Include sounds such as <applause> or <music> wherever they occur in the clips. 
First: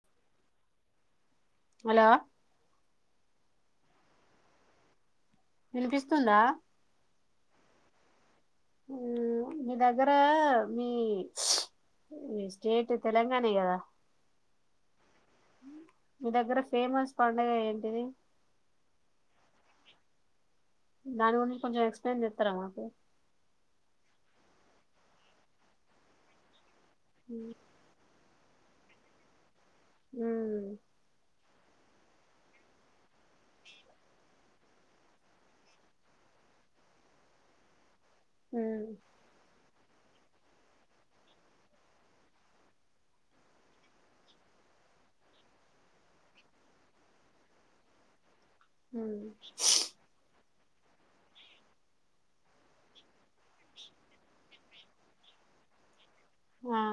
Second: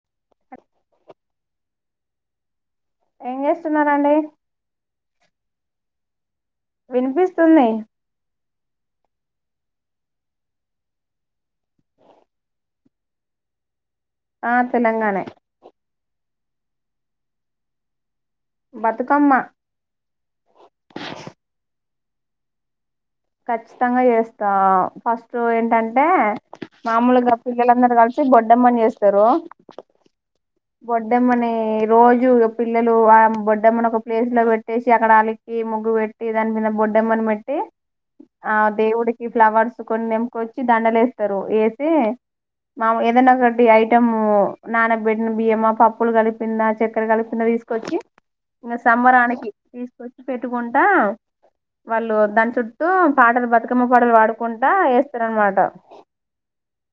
<inaudible> Hello ఏం చేస్తున్నారాండి. వినిపిస్తుందా. వినిపిస్తుంది. ఆ మీ దగ్గర మీ స్టేట్ తెలంగాణే కదా. ఆ తెలంగాణే మీ దగ్గర ఫేమస్ పండగ ఏంటిది. బతుకమ్మా దాని గురించి కొంచెం ఎక్స్ప్లెయిన్ చేత్తారా మాకు. ఖచ్చితంగా చేస్తా ఫస్ట్ ఏంటంటే మాముూలుగా పిల్లందరు కలిసి బొట్ అడమ్మణ వేస్తారు ఉమ్ వడ్డమ్మనే రోజు పిల్లలు ఆ బొడ్డమ్మను ఒక ప్లేస్ లో పెట్టేసి. అక్కడ అలికి ముగ్గు పెట్టి దాని మీద బొడ్డమ్మని పెట్టి. ఆ ఉమ్ దేవుడికి ఫ్లవర్స్ కొన్ని తెంపుకొచ్చి దండలు వేస్తారు. వేసే మా ఏదైనా ఒకటి ఐటం నానబెట్టిన బియ్యమా, పప్పులు కలిపిందా, చక్కెర కలిపిందా, తీసుకొచ్చి. ఇంక ఉమ్ సంబరానికి తీసుకొచ్చి పె చుట్టుకుంటా వాళ్ళు దాని చుట్టూ తూ పాటలు బతుకమ్మ పాటలు పాడుకుంటా వేస్తారనమాట. ఆ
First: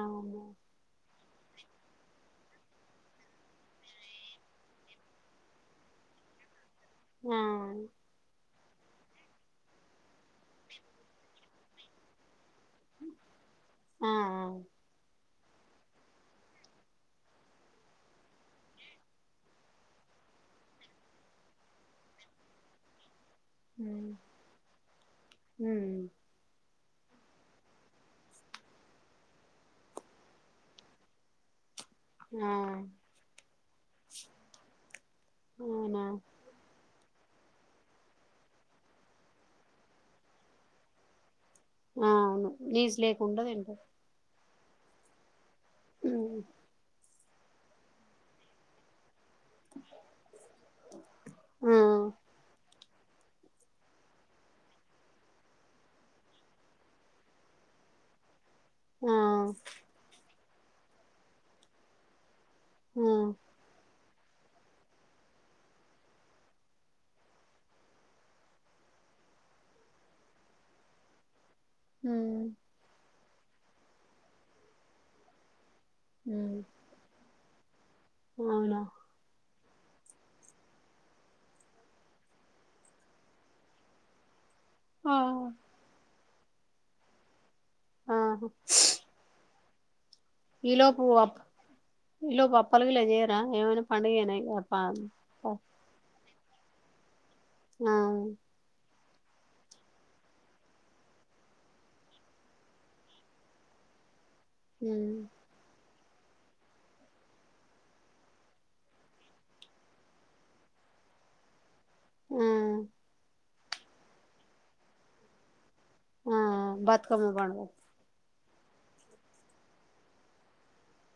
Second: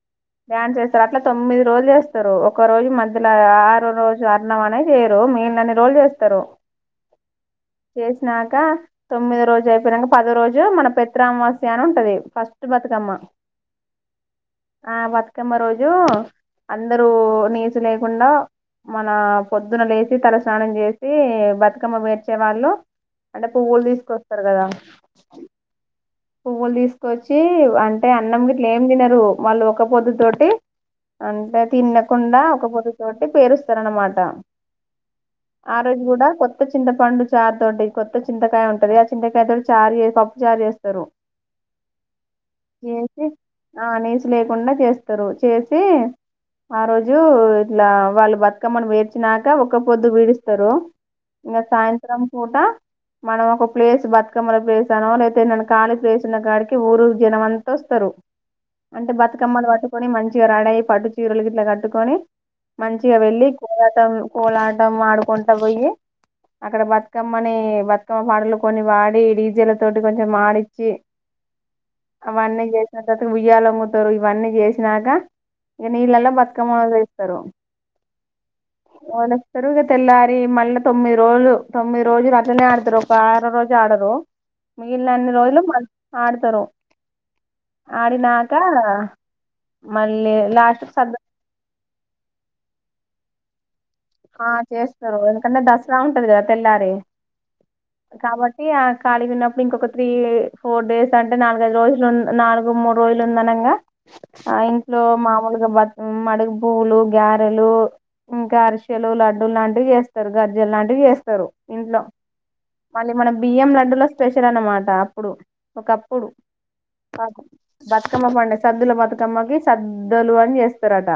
డ్యాన్స్ చేస్తారు. అట్లా తొమ్మిది రోజులు చేస్తారు. ఒక రోజు మధ్యలో ఆరు రోజు అర్ణం అనేది చేయరు మిగిలిన్ని రోజులు చేస్తారు. ఆ చేసినా కా తొమ్మిది రోజు అయిపోయినాక పదో రోజు మన ప పెత్ర అమావాస్య అని ఉంటది ఫస్ట్ బతుకమ్మా ఆ ఆ బతుకమ్మ రోజు అందరూ నీసు లేకుండా మన పొద్దున లేచి తలస్నానం చేసి బతుకమ్మ పెట్టే వాళ్ళు అంటే పువ్వులు ఉమ్ తీసుకొస్తారు కదా ఉమ్ పూలు తీసుకొచ్చి అంటే అన్నం గిట్ల ఏం తినరు వాళ్ళు ఒక పొద్దు తోటి అంటే తినకుండా ఆ ఒక పొద్దు తోటి పేరుస్తార అనమాట ఆ రోజు అవునా కూడా కొత్త చింత పండు చార్తోటి కొత్త చింతకాయ ఉంటది ఆ చింతకాయతో చారు చేసి పప్పు చారు చేస్తారు తరు ఆ అవును నీసు లేకుండా తింటారు కుండా చేస్తారు చేసి ఉమ్ ఆ రోజు ఇట్లా వాళ్ళు బతుకమ్మని వే వచ్చినాక ఒక పొద్దు వీడిస్తారు ఇంకా ఆ సాయంత్రం పూట మనం ఒక ప్లేస్ బతుకమ్మల ప్లేస్ అనవ అయితేన కాళికేసిన కాడికి ఊరు జనంమంతా వస్తారు అంటే ఆ బతుకమ్మలు పట్టుకొని మంచి చీర అదేయి పట్టు చీరలు ఇట్లా కట్టుకొని ఆ మంచిగా వెళ్ళి కూ కోలాటం ఆడుకుంట పోయి అక్కడ బతుకమ్మని బతుకమ్మ పాటలు కొన్ని వాడి డీజేల తోటి కొంచెం మాడి పంచి అవి ఉమ్ అన్ని చేసిన ఉయ్యాలొంగుతారు ఇవన్నీ చేసినాక ఇక నీళ్ళెలా ఉమ్ బతుకమ్మ వేస్తారు అవునా తరువుగు తెల్లారి మళ్ళీ తొమ్మిది రోజులు తొమ్మిది రోజులు అట్నే ఆడతారు ఒక ఆరో రోజు ఆడరు మిగిలిన ఆ అన్ని రోజులు ఆడతారు ఆహా ఆడినాక మళ్ళీ లాస్ట్ స ఈలోపు అప్పలికి ఇలా చేయరా ఏమైనా పండుగేనా ఆ ఇగ ప చేస్తారు ప ఎందుకంటే దసరా ఉంటది తెల్లారే ఆ కాబట్టి ఆ ఖాళీ గున్నప్పుడు ఇంకొక త్రీ, ఫోర్ డేస్ అంటే నాలుగైదు రోజులు, నాలుగు, మూడు రోజులు ఉంది. అనంగా ఆ ఇంట్లో ఉమ్ మామూలుగా బట్ మడుగు పువ్లు గారెలు ఇంకా అరిస్ చెలువు లడ్డూ లాంటివి చేస్తరు గజ్జెలు లాంటివి చేస్తరు ఇంట్లో ఆ మళ్ళీ మనం బియ్యం లడ్డూలో స్పెషల్ అనమాట అప్పుడు ఒకప్పుడు ఆ బతుకమ్మ పండుగ బతుకమ్మ పండుగ సద్దుల బతుకమ్మకి సద్దలు అని చేస్తారట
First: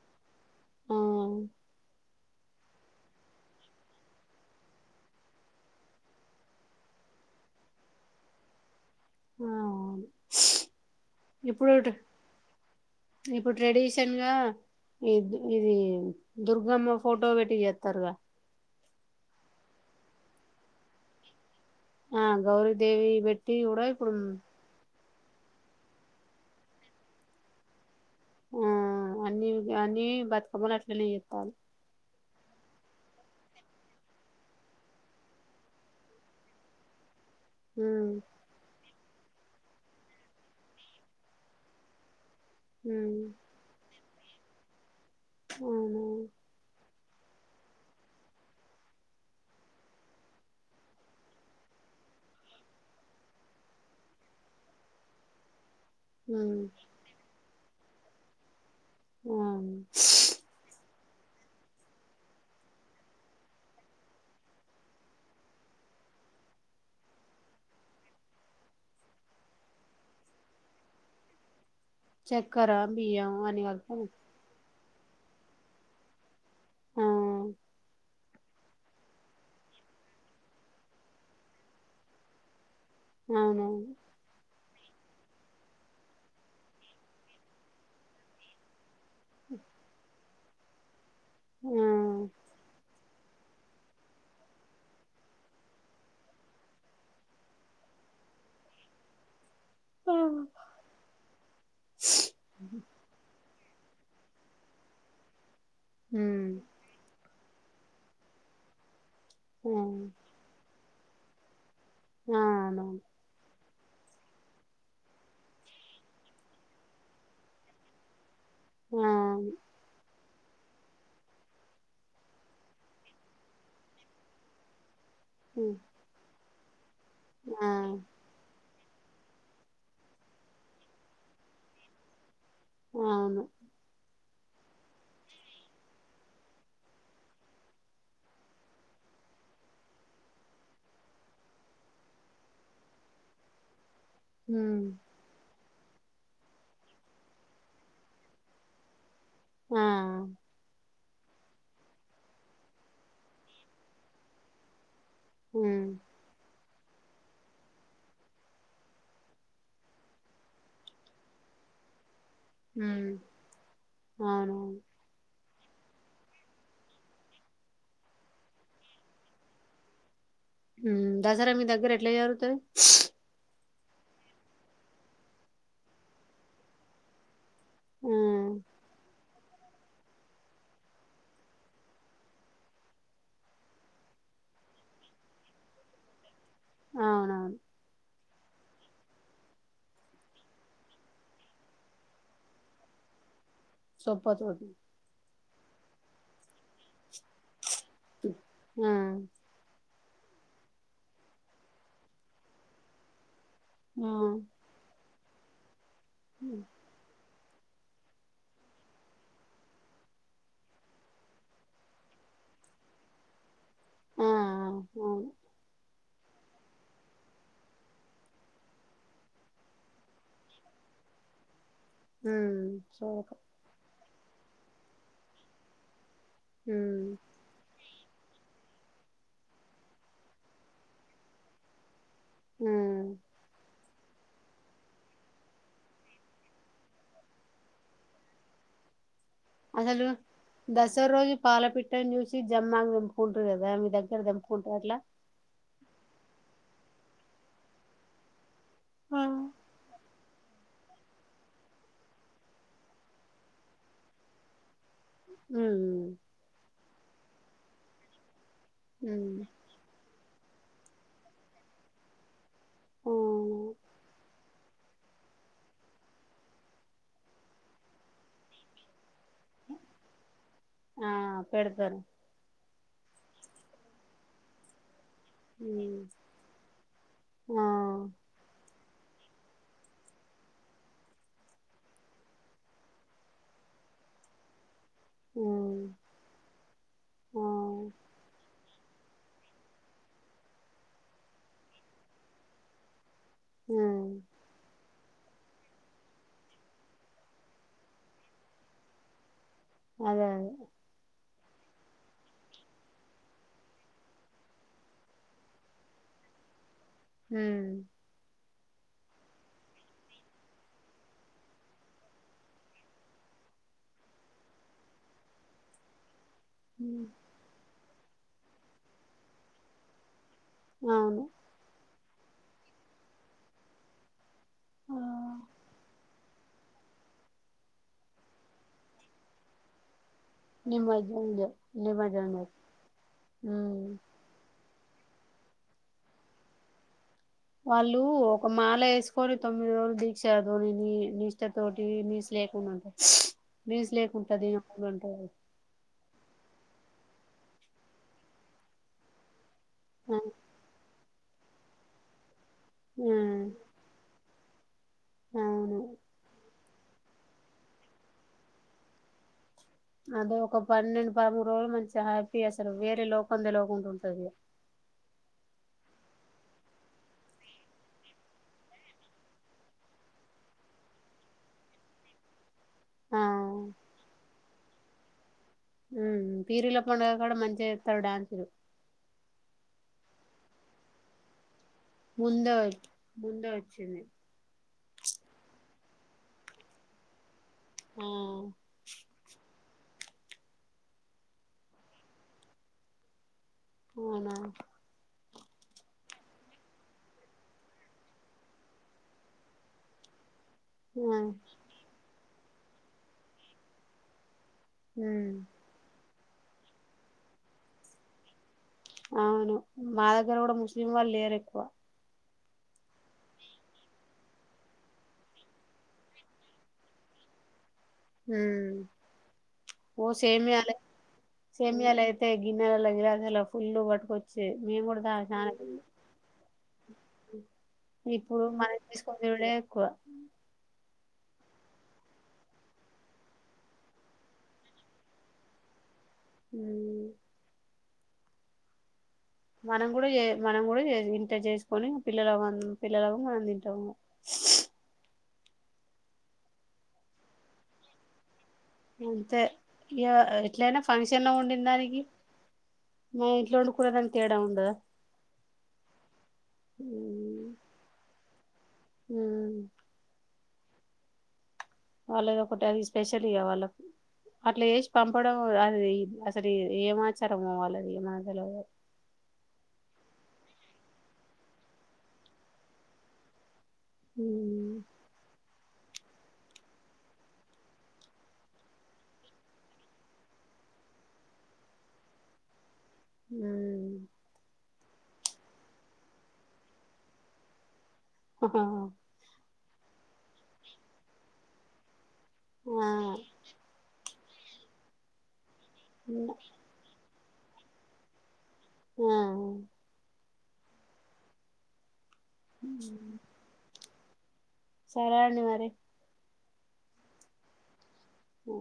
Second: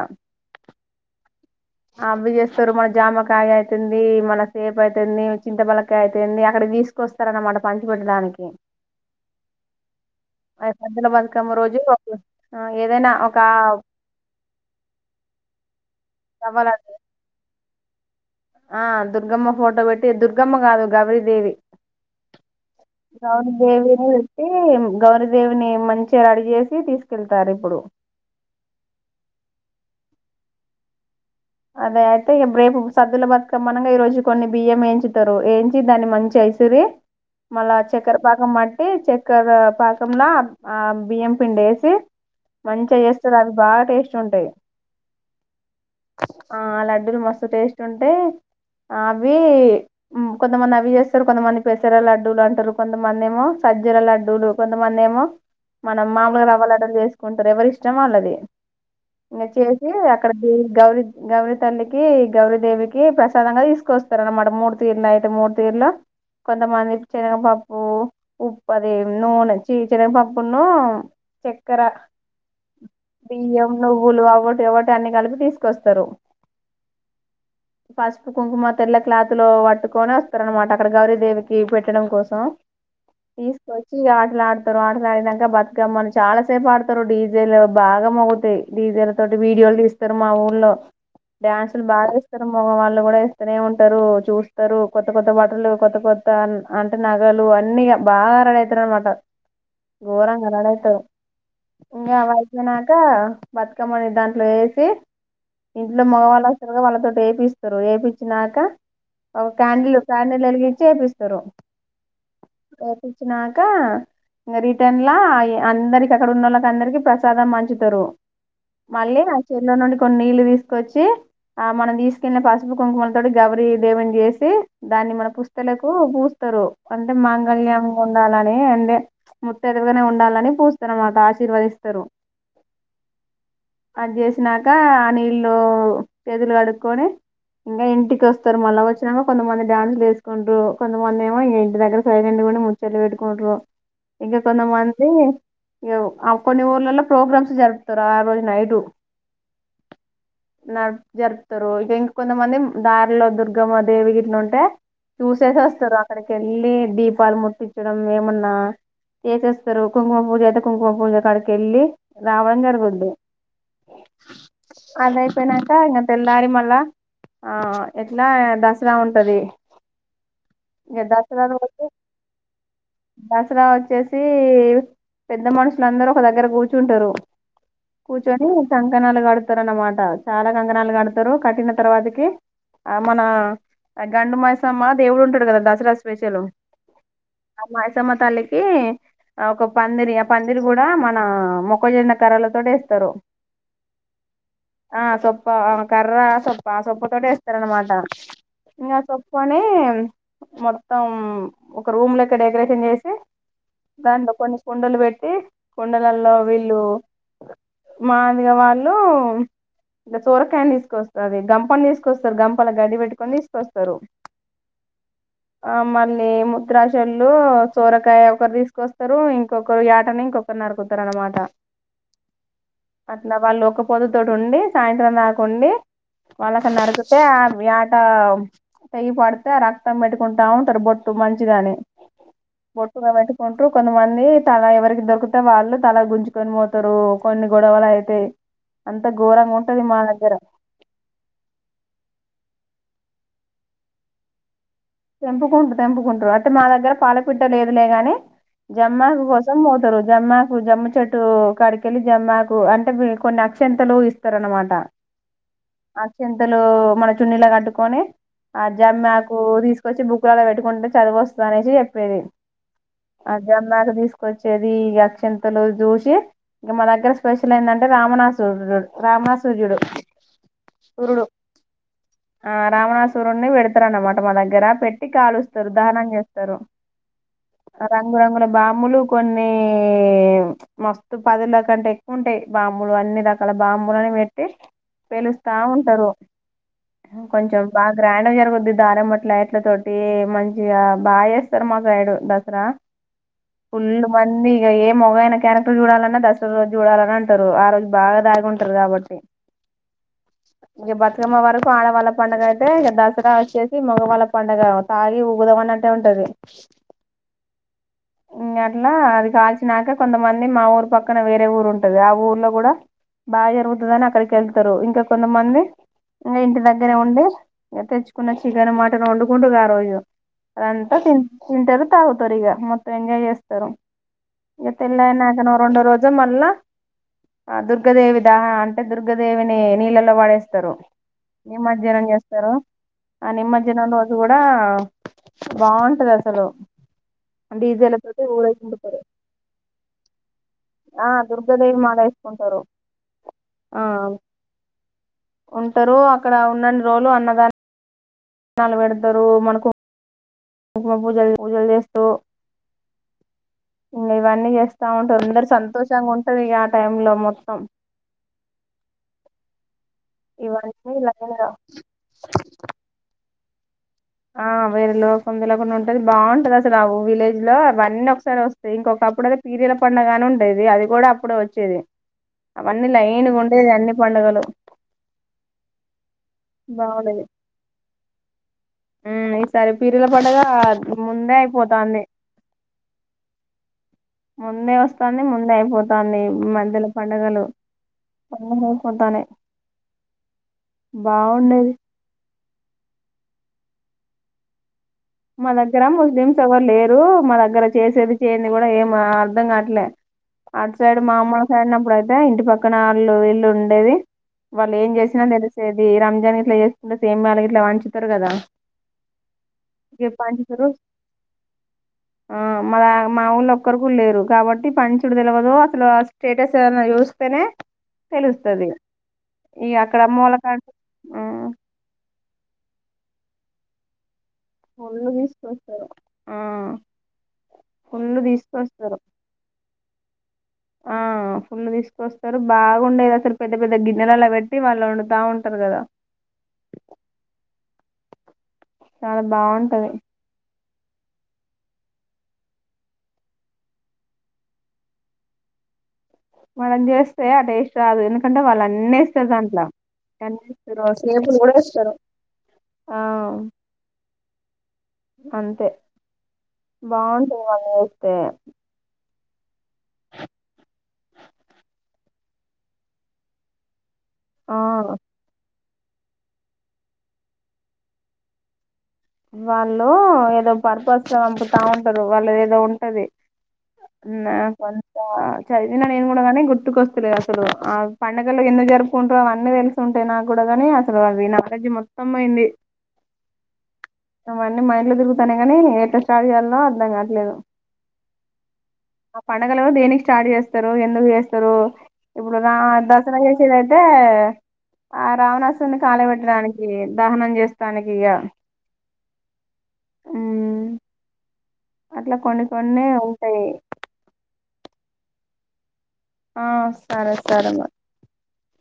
ఆ ఆవి చేస్తారు మన జామకాయ అయితుంది మన సేపు అయితుంది చింతపలక్కాయ్ తేన్ని అక్కడికి తీసుకొస్తారనమాట పంచి పెట్టడానికి ఆ అవును ఆ సద్దుల బతుకమ్మ రోజు ఇప్పుడోట, ఆ ఏదైనా ఒక ఇప్పుడు ట్రెడిషన్ గా ఇద్ ఇది రవ్వల దుర్గమ్మ ఫోటో వెట్ ఇవి యేత్తారుగా ఆ దుర్గమ్మ ఫోటో పెట్టి దుర్గమ్మ కాదు గౌరీ దేవి ఆ గౌరీ దేవి భెట్టి కూడా ఇప్పుడుం పెట్టి గౌరీదేవిని మంచిగ రెడీ చేేసి తీసుకెళ్తారు ఇప్పుడు ఆ అన్ని అన్నీ బతుకమ్మలను అట్లనే చేత్తాలు అదే తే ఇగ బ్రే పు సద్దుల బతుకమ్మ అనంగా ఈ రోజు కొన్ని బియ్యం వేయించుతారు వేయించి దాన్ని మంచిగా ఇసిరి మళ్ళా ఉమ్ చెక్కరపాకం మ తే చెక్కరపాకంలో ఆ బియ్యం పిండి వేసి మంచిగా ఉమ్ చేస్తరు అది బాగా టేస్ట్ చుంటయ్ గా అవునా డ్డులు మస్తు టేస్ట్ ఉంటే అవి మ్మ్ కొంతమంది అవి చేస్తారు. కొంతమంది పెసర లడ్డూలు అంటరు, కొంతమంది ఏమో సజ్జల లడ్డూలు, కొంతమంది ఏమో మనం మాములుగా ఉమ్ రవ్వాలడ్డలు చేసుకుం త రెవరిష్టం వాళ్ళది ఆ ఇంగ చేసి అక్కడ దేవి గౌరీ గౌరి తల్లికి గౌరీ దేవికి ప్రసాదంగా తీసుకొస్తారన్నమాట. మూడు తీరులో అయితే మూడుతీరులో కొంతమంది శెనగపప్పు, ఉప్పు అది నూనె ఛీ శెనగపప్పు ను చె క్కరా చక్కెర అన్ని బియ్యం కలుపుకొని నువ్వులు అవోటి అవోటి దాన్ని కలిపి తీసుకొస్ స్తరు ఆ పసుపు కుంకుమ తెల్ల క్లాతులు వట్టుకొని వస్తారనమాట అక్కడ గౌరీదేవికి పెట్టడం కోసం అవునవును తీసుకొచ్చిగా ఆట్లాడు అసలు ఆటలాడినంక బతుకమ్మని చాలా సేపు ఆదూతరు డీజెలు బాగా మేగుతాయి. డీజెలు తోటి వీడియోలు తీస్తారు మావొళ్ళు. ఉల్లో డ్యాన్సులు బాగా ఆ చేస్తారు. మొగ వాళ్ళు కూడా అత్తనే ఉంటారు చూస్తారు. కొత్త కొత్త బట్టలు కొత్త కొత్త అంటే నగలు అన్ని బాగా రడి అయితారు అన్నమాట హ్మ్ ఘోరంగా రడైతరూ ఇంగ అవి అయిపోయి నంక బతుకమ్మని దాంట్లో ఏసి ఇంట్ల మగవాళ్ళు హ్మ్ ఆస్తరూగా వాళ్ళతోటి ఎపిస్తే రు వేపిచ్చినాక అ క్యాండిల్ క్యాండిల్ ఎలిగిం చేపిస్తారు. ఆ నౌను కా రిటర్న్ లా అందరికి అక్కడ ఉన్న వాళ్ళకి అందరికి ప్రసాదం పంచుతరు మళ్ళీ ఆ అవును చెరులో నుండి కొన్ని నీళ్ళు తీసుకొచ్చి ఆ మనం తీసుకెన్న పసుపు కుంకుమల తోటి గౌరి దేవుని జేసి దాన్ని మన హ్మ్ పుస్తులకు బూ తరు అంటే ఆ మాంగళ్యాం ఉండాలని మోత్త ఎదుగానే ఉండాలని పూస్తరు మాట ఆశీర్వదిస్తరు అవును జేసినాక అనీ విళ్ళు చేతులు కడుక్కోని ఇంగా ఇంటికి ఓస్తారు మళ్ళా వచ్చినంక కొంతమంది డ్యాన్సులు చేసుకుంటర్రూ కొంతమంది. ఏమో ఇగా ఇంటి దగ్గర సైలంటుగా ఉండి ముచ్చలు పెట్టుకుంట్రు ఇంకా కొంత హ్మ్ మంది. ఇగ ఆ కొన్ని ఊర్లలో ప్రోగ్రామ్స్ జరుపుతారు. ఆ రోజు నైట్ ఆ జరు జరుపుతారు. ఇగా ఇంక కొంతమంది దారిలో దుర్గమ్మ దేవి గిట్ల ఉంటే చూసేసి హ్మ్ వస్తరు అక్కడికి వెళ్ళి దీపాలు ముట్తించడం ఏమన్నా చేసేస్తరు కుంకుమ పూజ అయితే కుంకుమ పూజక్కడికి వెళ్ళి రావణ్ గార్ హ్మ్ గోడ్డు అవునవును అదయిపోయినాక ఇంకా తెల్లారి మళ్ళా ఆ ఎట్లా దసరా ఉంటది ఇక హమ్ దసరా మీ రోజు దగ్గర ఎట్ల జరుగుతది దసరా వచ్చేసి పెద్ద మనుషులందరూ ఒక దగ్గర కూర్చుంటారు కూర్చొని హ్మ్ కంకనాలుగడ్ తారునమాట చాలా కంగనాలు కడతారు కట్టిన తర్వాతకి ఆ మన గండు మాయసమ్మ దేవుడు ఉంటడు కదా దసరా స్పెషల్ అవునవును అమాస మ తల్లికి ఒక పందిరి ఆ పందిరి కూడా మన మొక్కజొన్న కర్రల తో జెస్తరు సొపత వడ్ కర్ర సోబ్బా సోబ్ తోటేస్తరనమాట ఆ ఇంకా సొప్పునే మొత్తం ఒక రూమ్ లక్క డెకరేషన్ చేసి ఆ దండ కొన్ని కుండలు పెట్ కుండలల్లో వీళ్ళు మాదిగ వాళ్ళు ఇంకా సోరకాయని తీసుకొస్తరు అది గంపని తీసుకొస్తారు గంపలా గడ్డి పెట్టుకొని స్తరు ఆ అవును ఆ మళ్ళీ ముద్రాచల్లు చోరకాయ ఒకరు తీసుకొస్తరు ఇంకొకరు యటని ఇంకొకరు నరుకుతరు అనమాట హమ్ సోక ప <inaudible> తోటి ఉండి సాయంత్రం దాకండి వాళ్ళకు హ్మ్ నరికితే <inaudible> ఇట్ట చెయ్యి పడితే ఆ రక్తం పెట్టుకుంటా ఉంటారు బొట్టు మంచిదని బొట్టు హ్మ్ గాబట్టి పెట్రు కొంత మంది <inaudible> తల ఎవరికి దొరికితే వాళ్ళు తల గుంజుకొని పోతారు కొన్ని గొడవలు అయితే అంత్ అసలు దసరా రోజు పాలపిట్టను చూసి జమ్మాన్ గ్ం కూం <inaudible> టదా మీ దగ్గర కుంటాయి అట్ల తెంపుకుంటు తెంపుకుంటారు అంటే మా దగ్గర పాలపిట్ట లేదులే గాని జమ్మాకు హ్మ్ కోసం ఒకటో రోజు జమ్మాకు జమ్ము చెట్టు కడికెళ్ళి జమ్మాకు అంటే కొన్ని అక్షంతలు ఇస్తారు అనమాట హ్మ్ ఆక్షింతలు మన చున్నీలే కట్టుకొని ఆ జమ్మె కు తీసు వచ్చి బుక్ అలా పెట్టుకుంటే చదివెస్తరని అనేసి చెప్పేది ఆ హ్మ్ జమ్మి ఆకు తీసుకొచ్చి అది ఇక అక్షంతలు చూసి ఇంకా మా దగ్గర స్పెషల్ ఏందంటే రామనాసుర కద రావణాసురుడు ఆ చూడు పెడతారు రామణాసురున్ని పెడుతారు అన్నమాట మా దగ్గర ట్టి కాలుస్తారు ఉమ్ దహనం చేస్తారు ఆ రంగురంగుల బాణ బాంబులు కొన్ని మస్తు పదుల కంటే ఎక్కువ ఉంటాయి బాంబులు అన్ని రకాల బాంబులను పెట్టి పేలుస్తా ఉమ్ ఉంటారు ఆ కొంచెం బాగా గ్రాండ్ జరగుద్ది దారాం కట్లాయిట్ ఇ తోటి మంచిగా బాగా చేస్తారు మాసైడు దసరా ఫుల్ ఉమ్ మందిగా ఏ మగన్ని క్యారెక్టర్ చూడాలన్నా దసరా రోజు చూడాలని అంటారు ఆ రోజు బాగా దాగి ఉంటారు కాబట్టి అదే అదే ఇక వరకు ఆడవాళ్ళ పండగ అయితే ఇ దసరా వచ్చేసి మగవాళ్ళ పండగ తాగి ఊగుదాం అని అంట ఉంటారు హ్మ్ ఇంకా అట్లా అది కాల్చినాక కొంతమంది మా ఊరు పక్కన వేరే ఊరు ఉంటది ఆ ఊర్లో కూడా బాగా జరుగుతుందిని అక్కడికి వెళ్తారు ఇంకా కొంతమంది ఇంగ ఇంటి దగ్గరే ఉమ్ ఉండడి ఇక తెచ్చుకున్నా చికెన్ మట ఇంగ వండకుంటారు ఆరోజు ఇక అదంత తిన్ అవును తింటారు. తాగుతారు ఇగ మొత్తం ఎంజాయ్ చేస్తారు. ఇక ఆ తెల్లారినాకనో రెండో రోజు మళ్ళా ఆ దుర్గదేవి దహనం అంటే దుర్గాదేవిని నీళ్ళ ల్లో వడేస్తారు నిమజ్జనం జ నిమజ్జనం జ చేస్తారు ఆ నిమజ్జ ఉమ్ నమ్ రోజు కూడా బాగుంటదసలు వాళ్ళు ఒక మాల వేసుకొని తొమ్మిది రోజులు దీక్షతోని ఆ నిష్ట దుర్గాదేవి తోటి మాల నీస్ వేసుకుంటారు లేకుండ ఉంటరు. ఆ నీస్ లేకుండ పది దినాలుంటరు. ఉంటారు అక్కడ ఉన్నని రోజులు అన్నదాన దానాలు పెడతారు మనకు అ ఇల్లు కడిగి పూజలు చేస్తారు. వున మన్న ఎస్త కాబట్టి అందరు సంతోషాంగుంటరు ఇగ టైంలో మొత్తం అదే ఒక ఇవన్నీ పన్నెండు లైన్ గా పదమూడు రోజులు మంచిగా హ్యాపీ చేస్తారు వేరే లో కొందేలో ఉంటుంది. ఆ వేరోలొ కుందొల గున్నద్ ది బాగుంటది అసలుఆ విలేజ్ లో అవన్నీ ఒకసారి వస్తాయి ఇంకొకప్పుడుతే పీర్ల పండుగని ఉంటది అది కూడా అప్పుడే వచ్చేది. అవన్నీ ఆ లైన్గా ఉండేది అన్ని పండుగలు ఊ పీరుల పండుగ బాగుండేది కూడా మంచిగా ఎస్తారు డ్యాన్సులు ఈ సారి పీర్ల పండగా ముందే అయిపోత ముందే వ ముందే వచ్చింది. ముందే వస్తంది ముందే అయిపో పోతాంది. ఈ మధ్యలో పండుగలు ఆ అయిపోతానే బాగుండేది. అవునా మా దగ్గర ముస్లిమ్స్ ఎవరు లేరు మా దగ్గర చేసేది చేయంది కూడా ఏం అర్ధం కావట్లే. ఆటు సైడ్ మా ఉమ్ ఆమ్మ సైడ్ నప్పుడయి దా ఇంటి పక్కన ఆళ్ళు వీళ్లు ఉండేవి వాళ్ళు ఏం జేసినా దెలిసేది రం <unintelligible> ఇట్లా చేస్తుకుంటే సేమ్యాలు గిట్లా వాంచుతారు గదా. అవును మా దగ్గర కూడా ముస్లిం వాళ్ళు లేరు ఎక్కువ ఆ మా మా ఊళ్ళ ఒక్కరు కూడ లేరు కాబట్టి పంచుడు తెలివదు అసలు స్టేటస్ ఏదైనా చూస్తేనే తెలుస్తది ఉమ్ ఇగ అక్కడ ఓ అమ్మోలకాడ సేమియాలే ఊ <unintelligible> ఫుల్ పట్టుకొచ్చి మేము ఫుల్లు కూడా <inaudible> తీసుకొస్తారు ఆ ఫుల్లు ఇప్పుడు మనం తీసుకొస్తారు తీసుకున్నడే ఎక్కువ ఆ ఫుల్లు తీసుకొస్తారు బాగుండేది అసలు పెద్ద పెద్ద గిన్నెలలొ పెట్టి వాళ్ళు వండుతా ఉంటారు కదా ఉమ్ చాలా బాగుంటది మనము గూడ చె ఇంట చేసుకొని పిల్లలకు వం పిల్లలకు మన తింటాము మనం జేస్తే ఆ టేస్ట్ రాదు ఎందుకంటే వల అన్నీఏస్తారు అంతే దాంట్లో ఇగ ఎట్లయినా కన్నేస్తరు ఫంక్షన్ లో సేపులు కూడా వండిన ఏస్తారు దానికి ఆ మన ఇంట్లో వండుకునే దానికి తేడా ఉండదా అంతే బాగుంటుంది వాళ్లు చేస్తే ఉ వాళ్ళది ఒకటి అది స్పెషల్ ఇగా వాళ్ళ ఆ అట్లా ఏస్ పంపడము గాదు అది అసలు ఏమాచారమొ వాల్లది నాకి తెల్వదు వాళ్ళు ఏదో పర్పస్ తో పంపుతా ఉంటారు వాళ్ళది ఏదో ఉంటది నా ఉమ్, కొంత చ ఇన్నా నేను కూడా గాని గుర్తుకొస్తలే అసలు ఆ పండుగలు ఎందుకు జరుపుకుంటారో అవన్నీ తెలిసి ఉంటాయి నాకు కూడా గాని అసలు అ ఈ నాలెడ్జ్ మొత్తం పొయింది ఊ అవన్ని మైండ్ లో తిరుగు సనే గాని ఎక్కడ స్టార్ట్ చేయాల్నో అర్దం కావట్లేదు అహా ఆ పండగలు దేనికి స్టార్ట్ చేస్తారో ఎందుకు చేస్తారో ఇప్పుడు నా ఆ దసరా చేసేదైతే ఆ రావణాస్ సున్ని కాళ పెట్టడానికి దహనం చేస్తాని కిగా ఆ అట్లా కొన్ని కొన్ని ఉంటాయ్ సరే అండి మరి ఆ సరే సరే మరి అఓ